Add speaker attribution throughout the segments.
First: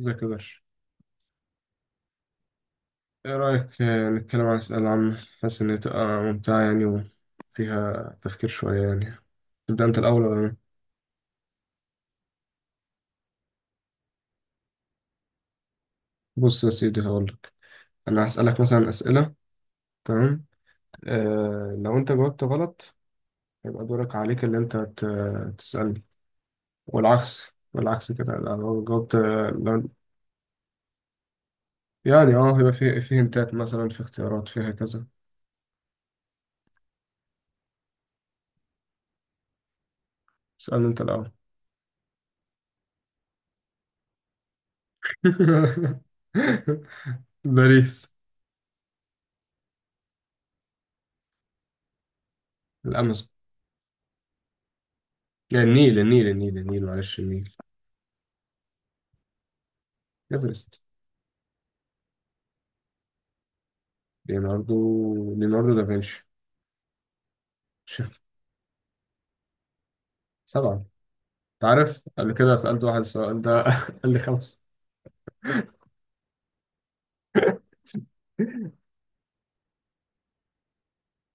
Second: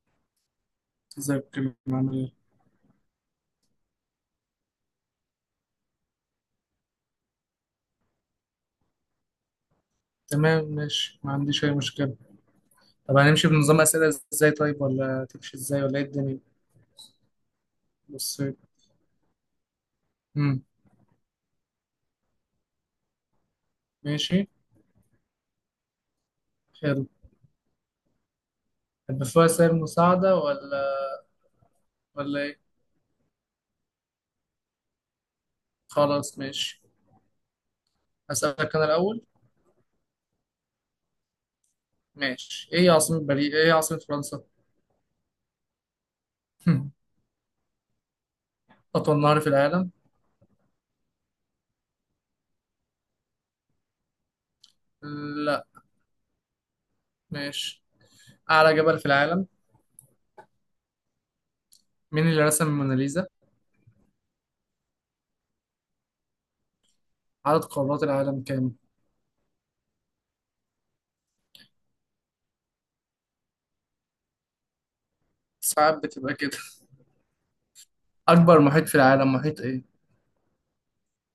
Speaker 1: ازيك يا باشا.
Speaker 2: ازيك يا كريم، عامل ايه؟
Speaker 1: ايه رأيك، نتكلم عن أسئلة عامة؟ حاسس إن هي تبقى ممتعة يعني، وفيها تفكير شوية يعني. تبدأ أنت الأول ولا أنا؟
Speaker 2: تمام، ماشي، ما عنديش اي مشكلة. طب هنمشي بنظام اسئلة. ازاي؟ طيب، ولا تمشي ازاي، ولا ايه الدنيا؟
Speaker 1: بص يا سيدي هقولك. أنا
Speaker 2: بص.
Speaker 1: هسألك مثلا أسئلة، تمام؟
Speaker 2: امم
Speaker 1: آه، لو أنت جاوبت غلط هيبقى دورك عليك
Speaker 2: ماشي.
Speaker 1: اللي أنت تسألني،
Speaker 2: حلو.
Speaker 1: والعكس. والعكس كده لو جاوبت،
Speaker 2: طب في وسائل
Speaker 1: لو
Speaker 2: مساعدة، ولا
Speaker 1: يعني
Speaker 2: ولا ايه؟
Speaker 1: هيبقى فيه هنتات، مثلا في اختيارات فيها كذا.
Speaker 2: خلاص، ماشي. هسألك انا الأول.
Speaker 1: اسألني أنت الأول.
Speaker 2: ماشي. ايه عاصمة فرنسا؟
Speaker 1: باريس.
Speaker 2: أطول نهر في العالم؟
Speaker 1: الأمازون.
Speaker 2: لا.
Speaker 1: يعني النيل، معلش، النيل.
Speaker 2: ماشي. أعلى جبل في العالم؟
Speaker 1: ايفرست.
Speaker 2: مين اللي رسم الموناليزا؟
Speaker 1: ليوناردو ليوناردو دافنشي.
Speaker 2: عدد قارات
Speaker 1: شف-
Speaker 2: العالم كام؟
Speaker 1: سبعة. انت عارف، قبل كده سألت واحد السؤال ده قال لي خمسة.
Speaker 2: ساعات بتبقى كده. أكبر محيط في العالم، محيط ايه؟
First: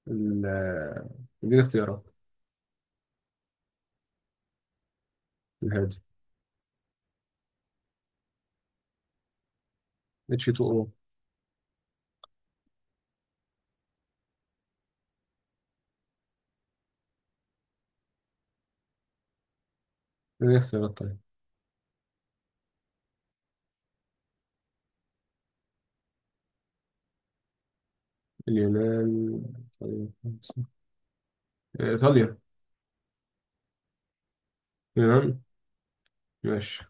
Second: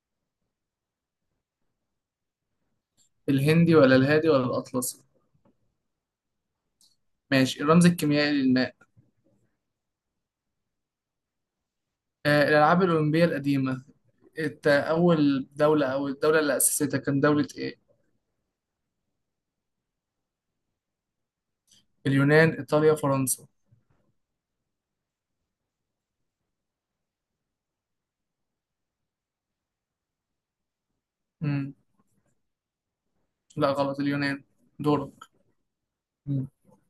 Speaker 1: ال- دي الاختيارات.
Speaker 2: الهندي ولا الهادي ولا الأطلسي؟
Speaker 1: الهادي.
Speaker 2: ماشي. الرمز الكيميائي للماء.
Speaker 1: اتش 2 او.
Speaker 2: الألعاب الأولمبية القديمة، أول دولة، أو الدولة اللي أسستها، كان دولة إيه؟
Speaker 1: دي الاختيارات، طيب
Speaker 2: اليونان، إيطاليا، فرنسا؟
Speaker 1: اليونان. طيب، خمسة.
Speaker 2: مم.
Speaker 1: ايطاليا.
Speaker 2: لا، غلط، اليونان. دورك.
Speaker 1: اليونان.
Speaker 2: مم.
Speaker 1: ماشي.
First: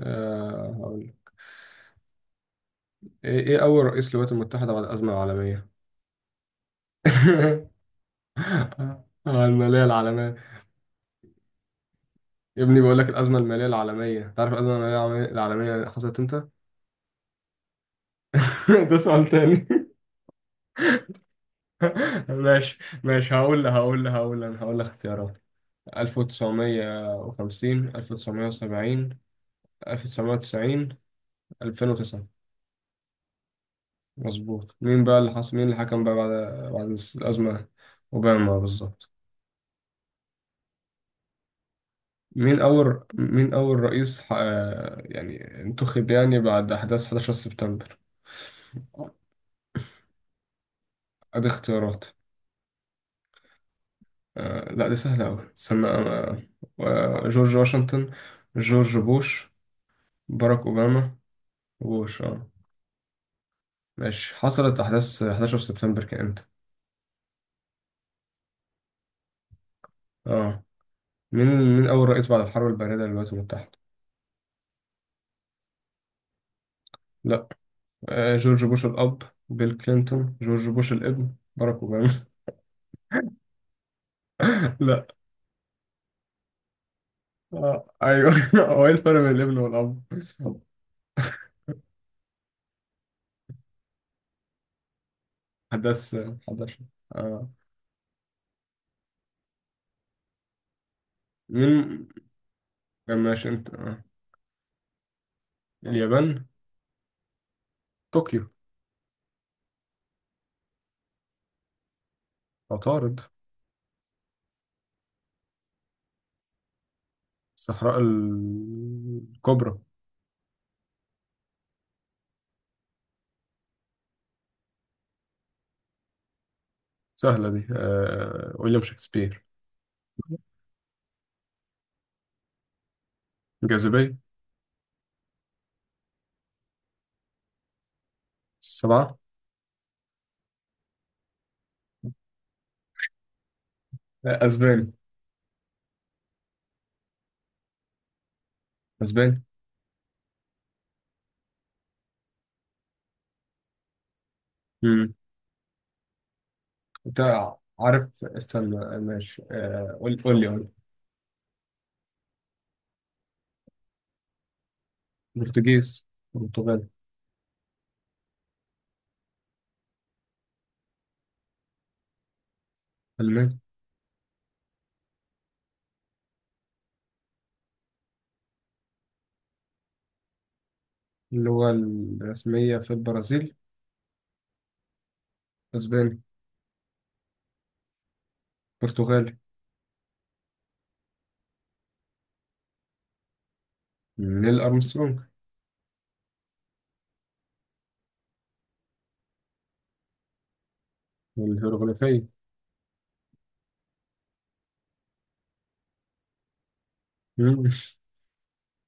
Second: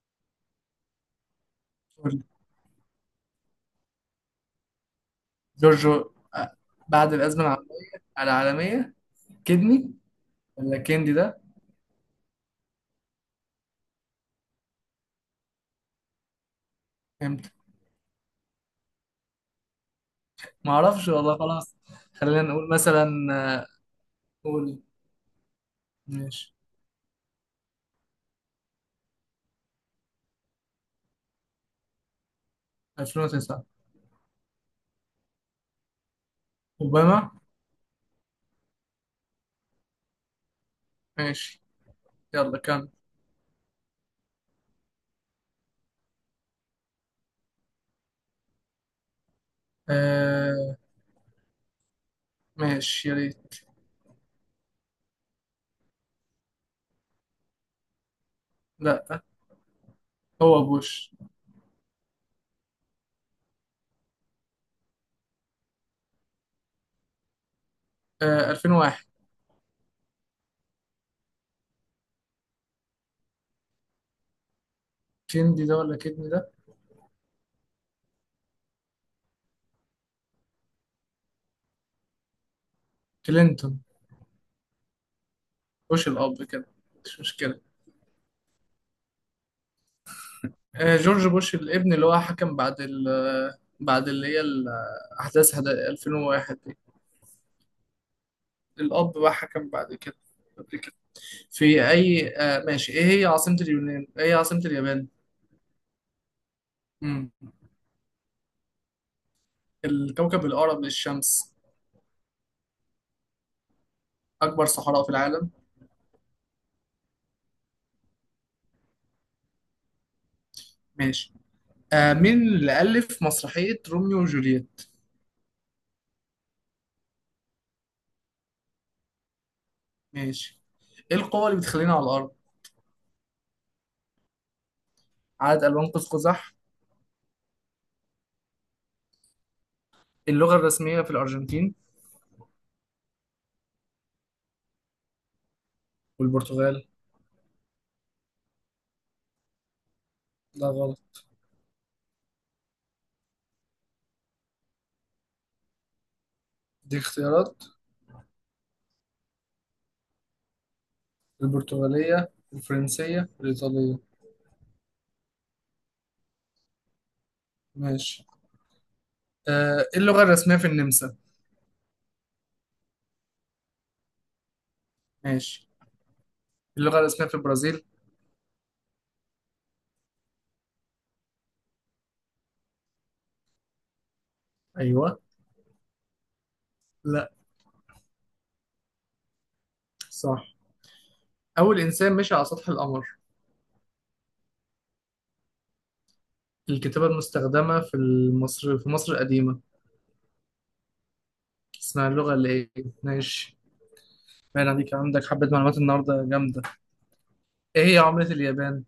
Speaker 1: هقول لك.
Speaker 2: قول.
Speaker 1: إيه اول رئيس للولايات المتحدة بعد الأزمة العالمية؟
Speaker 2: جورجو آه، بعد الأزمة العالمية.
Speaker 1: المالية
Speaker 2: كدني
Speaker 1: العالمية.
Speaker 2: ولا كندي ده.
Speaker 1: يا ابني، بقول لك الأزمة المالية العالمية، تعرف الأزمة المالية العالمية؟ العالمية حصلت امتى؟
Speaker 2: امتى؟
Speaker 1: ده سؤال تاني.
Speaker 2: معرفش والله، خلاص. خلينا نقول
Speaker 1: ماشي
Speaker 2: مثلا،
Speaker 1: ماشي، هقول لها،
Speaker 2: قول.
Speaker 1: اختيارات.
Speaker 2: ماشي.
Speaker 1: 1950، 1970، 1990، 2009.
Speaker 2: 2009.
Speaker 1: مظبوط. مين اللي حكم بقى بعد،
Speaker 2: أوباما.
Speaker 1: الأزمة؟ أوباما، بالظبط.
Speaker 2: ماشي. يلا كمل.
Speaker 1: مين أول رئيس يعني انتخب يعني بعد أحداث 11 سبتمبر؟
Speaker 2: آه،
Speaker 1: أدي اختيارات.
Speaker 2: ماشي يا ريت.
Speaker 1: لا، دي سهلة أوي، استنى. جورج واشنطن، جورج
Speaker 2: لا،
Speaker 1: بوش، باراك
Speaker 2: هو بوش.
Speaker 1: أوباما. بوش، اه. ماشي. حصلت أحداث 11 سبتمبر كان إمتى؟
Speaker 2: 2001.
Speaker 1: آه. مين مين أول رئيس بعد الحرب الباردة للولايات المتحدة؟
Speaker 2: كيندي ده ولا كيدني ده؟
Speaker 1: لأ. آه، جورج بوش الأب، بيل كلينتون، جورج بوش الابن، باراك أوباما.
Speaker 2: كلينتون.
Speaker 1: لأ.
Speaker 2: بوش الأب كده. مش مشكلة.
Speaker 1: آه، أيوه. هو إيه الفرق بين الابن والأب؟
Speaker 2: آه، جورج بوش الابن اللي هو حكم بعد ال بعد اللي هي ال- أحداث
Speaker 1: أحداث
Speaker 2: 2001 دي.
Speaker 1: 11. آه.
Speaker 2: الأب بقى حكم بعد كده. قبل كده. في
Speaker 1: مين.
Speaker 2: أي آه ماشي. إيه هي
Speaker 1: ماشي،
Speaker 2: عاصمة
Speaker 1: أنت.
Speaker 2: اليونان؟ إيه هي عاصمة اليابان؟
Speaker 1: اليابان:
Speaker 2: مم.
Speaker 1: طوكيو.
Speaker 2: الكوكب الأقرب للشمس.
Speaker 1: عطارد.
Speaker 2: أكبر صحراء في العالم.
Speaker 1: الصحراء الكبرى.
Speaker 2: ماشي. مين اللي ألف مسرحية روميو وجولييت؟
Speaker 1: سهلة دي، ويليام شكسبير.
Speaker 2: ماشي. ايه القوة اللي بتخلينا على الأرض؟
Speaker 1: الجاذبية.
Speaker 2: عدد ألوان قوس قزح؟
Speaker 1: السبعة.
Speaker 2: اللغة الرسمية في الأرجنتين
Speaker 1: أسباني.
Speaker 2: والبرتغال؟
Speaker 1: أسباني.
Speaker 2: لا، غلط. دي
Speaker 1: انت
Speaker 2: اختيارات:
Speaker 1: عارف، استنى ماشي. قول لي.
Speaker 2: البرتغالية، الفرنسية، الإيطالية.
Speaker 1: برتغيز. برتغال.
Speaker 2: ماشي. ايه اللغة الرسمية في النمسا؟
Speaker 1: ألماني.
Speaker 2: ماشي. اللغة الرسمية في البرازيل؟
Speaker 1: اللغة الرسمية في البرازيل؟
Speaker 2: أيوه.
Speaker 1: أسباني.
Speaker 2: لا.
Speaker 1: برتغالي.
Speaker 2: صح. أول إنسان مشي على سطح القمر.
Speaker 1: نيل أرمسترونج.
Speaker 2: الكتابة المستخدمة في مصر، في مصر القديمة، اسمها
Speaker 1: والهيروغليفية.
Speaker 2: اللغة اللي إيه؟ ماشي. باين عليك عندك حبة معلومات النهاردة جامدة.
Speaker 1: مم.
Speaker 2: إيه هي عملة اليابان؟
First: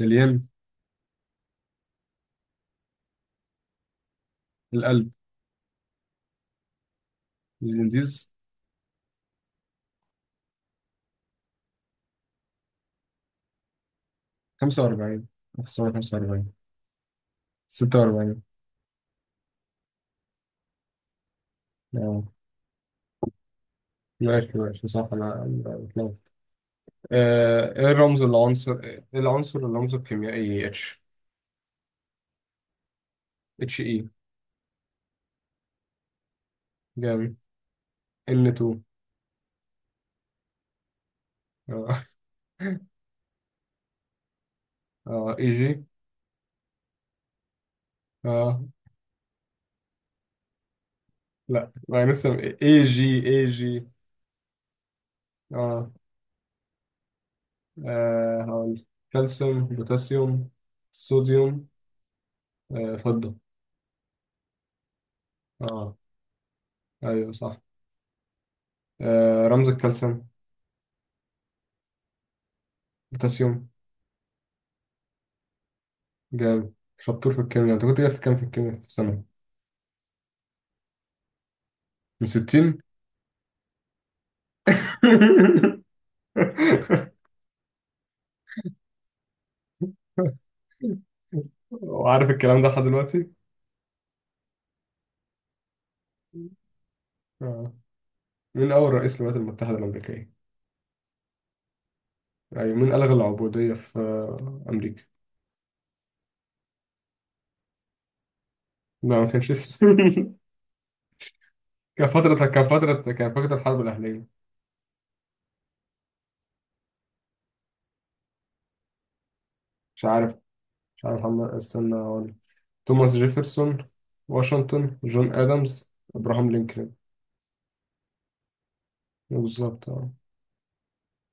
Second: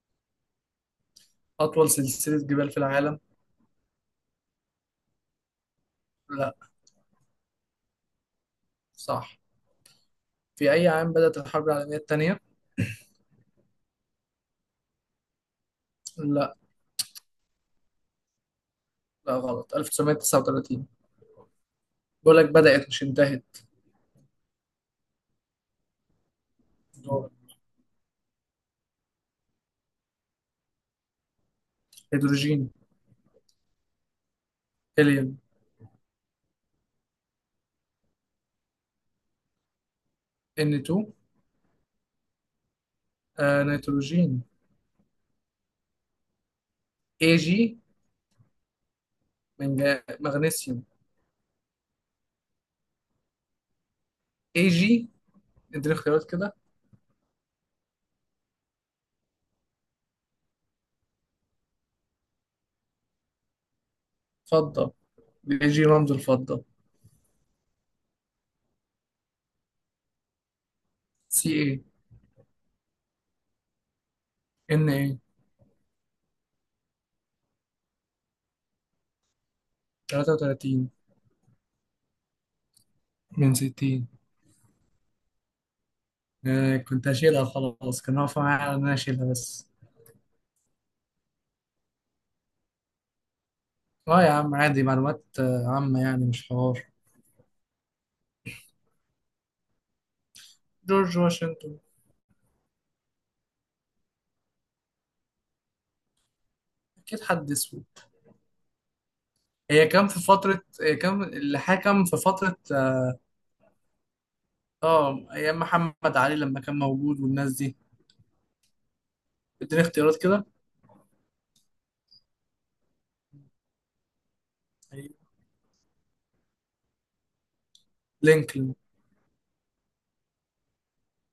Speaker 1: الين.
Speaker 2: أطول سلسلة جبال في العالم.
Speaker 1: القلب.
Speaker 2: لا.
Speaker 1: الانديز.
Speaker 2: صح. في أي عام بدأت الحرب العالمية الثانية؟
Speaker 1: 45. 1945.
Speaker 2: لا.
Speaker 1: 46.
Speaker 2: لا، غلط، 1939.
Speaker 1: اه،
Speaker 2: بقول لك بدأت مش انتهت.
Speaker 1: ماشي، صح، أنا بتلخبط.
Speaker 2: دور.
Speaker 1: ايه الرمز، العنصر الرمزه الكيميائي اتش.
Speaker 2: هيدروجين.
Speaker 1: اتش اي.
Speaker 2: هيليوم.
Speaker 1: جامد. ان 2.
Speaker 2: N2. آه، نيتروجين.
Speaker 1: اه. اي جي.
Speaker 2: AG.
Speaker 1: اه.
Speaker 2: مغنيسيوم.
Speaker 1: لا، ما لسه. اي جي.
Speaker 2: AG.
Speaker 1: اه.
Speaker 2: اديني اختيارات كده.
Speaker 1: هقول: كالسيوم، بوتاسيوم، صوديوم، فضة.
Speaker 2: فضة. الاي جي
Speaker 1: اه،
Speaker 2: رمز الفضة.
Speaker 1: ايوه، صح. رمز الكالسيوم.
Speaker 2: سي اي.
Speaker 1: بوتاسيوم.
Speaker 2: ان اي.
Speaker 1: جامد. شطور في الكيمياء. انت كنت جايب في كام في الكيمياء في سنة؟
Speaker 2: 33
Speaker 1: من 60.
Speaker 2: من 60. آه كنت هشيلها، خلاص، كان واقف معايا على ان انا اشيلها بس.
Speaker 1: وعارف الكلام ده لحد دلوقتي.
Speaker 2: اه يا عم، عادي، معلومات عامة يعني، مش حوار.
Speaker 1: آه. مين أول رئيس للولايات المتحدة الأمريكية؟
Speaker 2: جورج واشنطن.
Speaker 1: يعني مين ألغى العبودية في أمريكا؟
Speaker 2: اكيد حد اسود.
Speaker 1: لا، ما كانش
Speaker 2: هي كان في
Speaker 1: اسمه.
Speaker 2: فترة، هي كان اللي حكم في فترة.
Speaker 1: كان فترة الحرب الأهلية.
Speaker 2: اه، ايام محمد علي لما كان موجود والناس دي. اديني
Speaker 1: مش
Speaker 2: اختيارات
Speaker 1: عارف.
Speaker 2: كده.
Speaker 1: هم، استنى أقول: توماس جيفرسون، واشنطن،
Speaker 2: أيوة.
Speaker 1: جون آدمز، إبراهام لينكولن.
Speaker 2: لينكولن.
Speaker 1: بالظبط، اه.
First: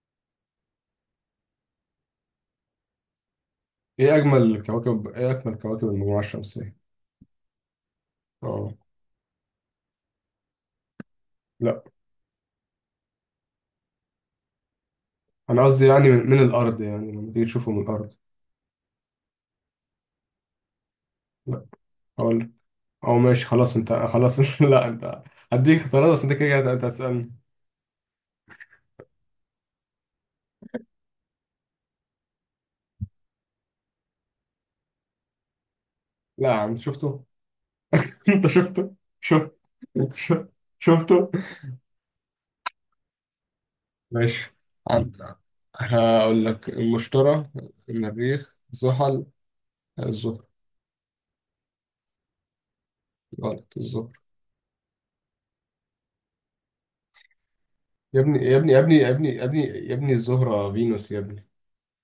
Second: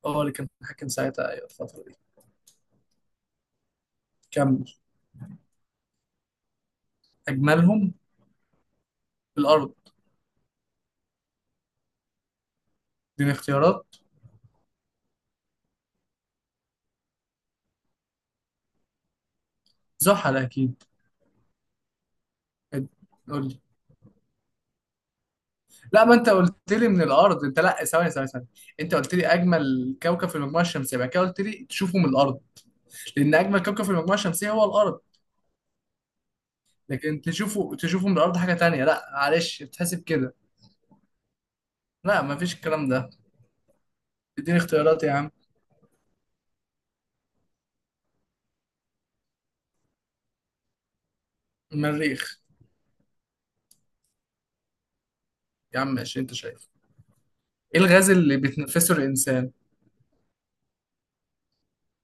Speaker 2: اه، اللي كان حاكم ساعتها، ايوه، الفترة دي. كمل.
Speaker 1: إيه أجمل كواكب المجموعة الشمسية؟
Speaker 2: اجملهم.
Speaker 1: اه.
Speaker 2: في الارض.
Speaker 1: لا،
Speaker 2: اديني اختيارات.
Speaker 1: أنا قصدي يعني من الأرض، يعني لما تيجي تشوفه من الأرض.
Speaker 2: زحل اكيد.
Speaker 1: لا، أقول لك.
Speaker 2: اد-
Speaker 1: أو ماشي،
Speaker 2: قول لي.
Speaker 1: خلاص، أنت خلاص. لا، أنت هديك
Speaker 2: لا،
Speaker 1: اختيارات،
Speaker 2: ما
Speaker 1: بس
Speaker 2: انت
Speaker 1: أنت كده
Speaker 2: قلت
Speaker 1: كده أنت
Speaker 2: لي من
Speaker 1: هتسألني.
Speaker 2: الارض. انت، لا، ثواني ثواني ثواني. انت قلت لي اجمل كوكب في المجموعة الشمسية، بعد كده قلت لي تشوفه من الارض. لان اجمل كوكب في المجموعة الشمسية هو الارض.
Speaker 1: لا يا عم،
Speaker 2: لكن
Speaker 1: شفته.
Speaker 2: تشوفه من الارض
Speaker 1: أنت
Speaker 2: حاجة تانية.
Speaker 1: شفته.
Speaker 2: لا،
Speaker 1: شفت
Speaker 2: معلش، بتحسب كده.
Speaker 1: شفت- شفته.
Speaker 2: لا، مفيش الكلام ده.
Speaker 1: ماشي،
Speaker 2: اديني اختيارات يا عم.
Speaker 1: هقول لك: المشتري، المريخ، زحل، الزهر.
Speaker 2: المريخ.
Speaker 1: غلط، الزهر.
Speaker 2: يا عم ماشي، انت شايف. ايه الغاز
Speaker 1: يا
Speaker 2: اللي
Speaker 1: ابني، يا ابني، يا
Speaker 2: بيتنفسه
Speaker 1: ابني، يا ابني، يا
Speaker 2: الانسان؟
Speaker 1: ابني، يا ابني الزهرة فينوس، يا ابني.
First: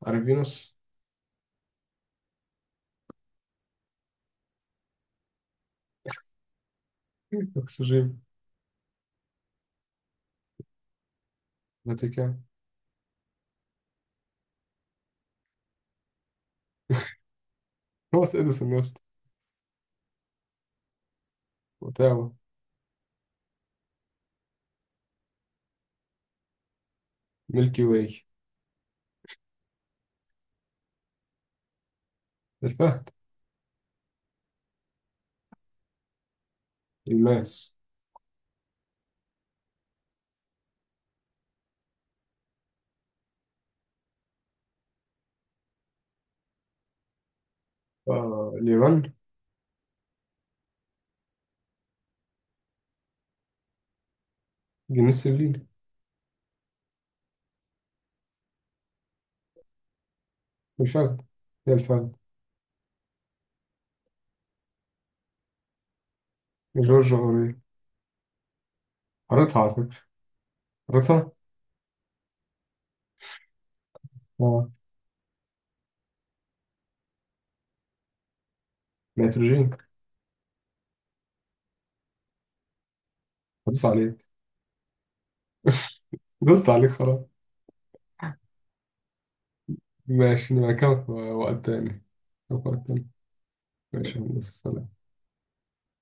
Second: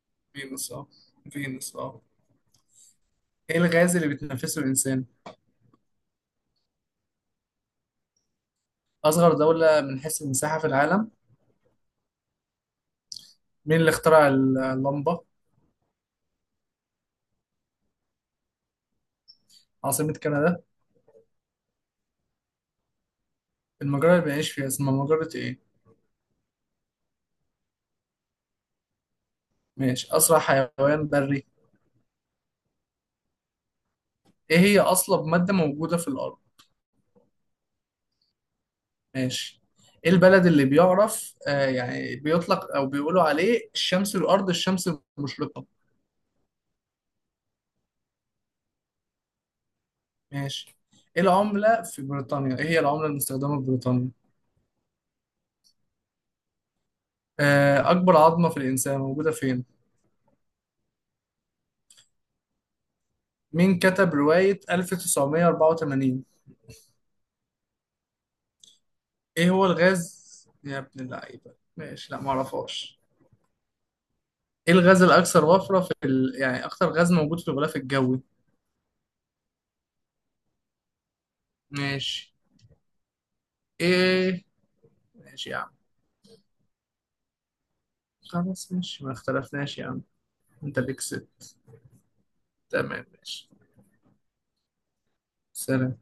Speaker 1: عارف
Speaker 2: فينوس
Speaker 1: فينوس؟
Speaker 2: اه. فينوس اه. ايه الغاز اللي بيتنفسه الانسان؟
Speaker 1: أكسجين.
Speaker 2: اصغر دولة من حيث المساحة في العالم.
Speaker 1: فاتيكان.
Speaker 2: مين اللي اخترع اللمبة؟
Speaker 1: توماس إديسون، يا اسطى.
Speaker 2: عاصمة كندا.
Speaker 1: أوتاوا.
Speaker 2: المجرة اللي بنعيش فيها اسمها مجرة ايه.
Speaker 1: ميلكي واي.
Speaker 2: ماشي. اسرع حيوان بري.
Speaker 1: الفهد.
Speaker 2: ايه هي اصلب مادة موجودة في الارض.
Speaker 1: الماس.
Speaker 2: ماشي. ايه البلد اللي بيعرف، آه يعني بيطلق او بيقولوا عليه، الشمس الارض الشمس المشرقة؟
Speaker 1: آه، اليابان.
Speaker 2: ماشي. ايه العملة في بريطانيا؟ ايه هي العملة المستخدمة في بريطانيا؟
Speaker 1: جنيس الليل.
Speaker 2: آه، أكبر عظمة في الإنسان موجودة فين؟
Speaker 1: الفهد. هي الفهد.
Speaker 2: مين كتب رواية 1984؟
Speaker 1: جورج أوريل.
Speaker 2: ايه
Speaker 1: قريتها
Speaker 2: هو
Speaker 1: على فكرة.
Speaker 2: الغاز؟ يا ابن
Speaker 1: قريتها؟
Speaker 2: اللعيبة. ماشي، لا، معرفهاش.
Speaker 1: آه.
Speaker 2: ايه الغاز الأكثر وفرة في ال... يعني أكثر غاز موجود في الغلاف الجوي؟
Speaker 1: نيتروجين.
Speaker 2: ماشي.
Speaker 1: هدوس عليك.
Speaker 2: ايه؟ ماشي يا عم.
Speaker 1: دوست عليك، خلاص.
Speaker 2: خلاص ماشي، ما اختلفناش يا عم.
Speaker 1: ماشي، نبقى
Speaker 2: انت اللي
Speaker 1: كمان في
Speaker 2: كسبت.
Speaker 1: وقت تاني. في وقت
Speaker 2: تمام
Speaker 1: تاني.
Speaker 2: ماشي.
Speaker 1: ماشي يا هندسة، سلام.
Speaker 2: سلام.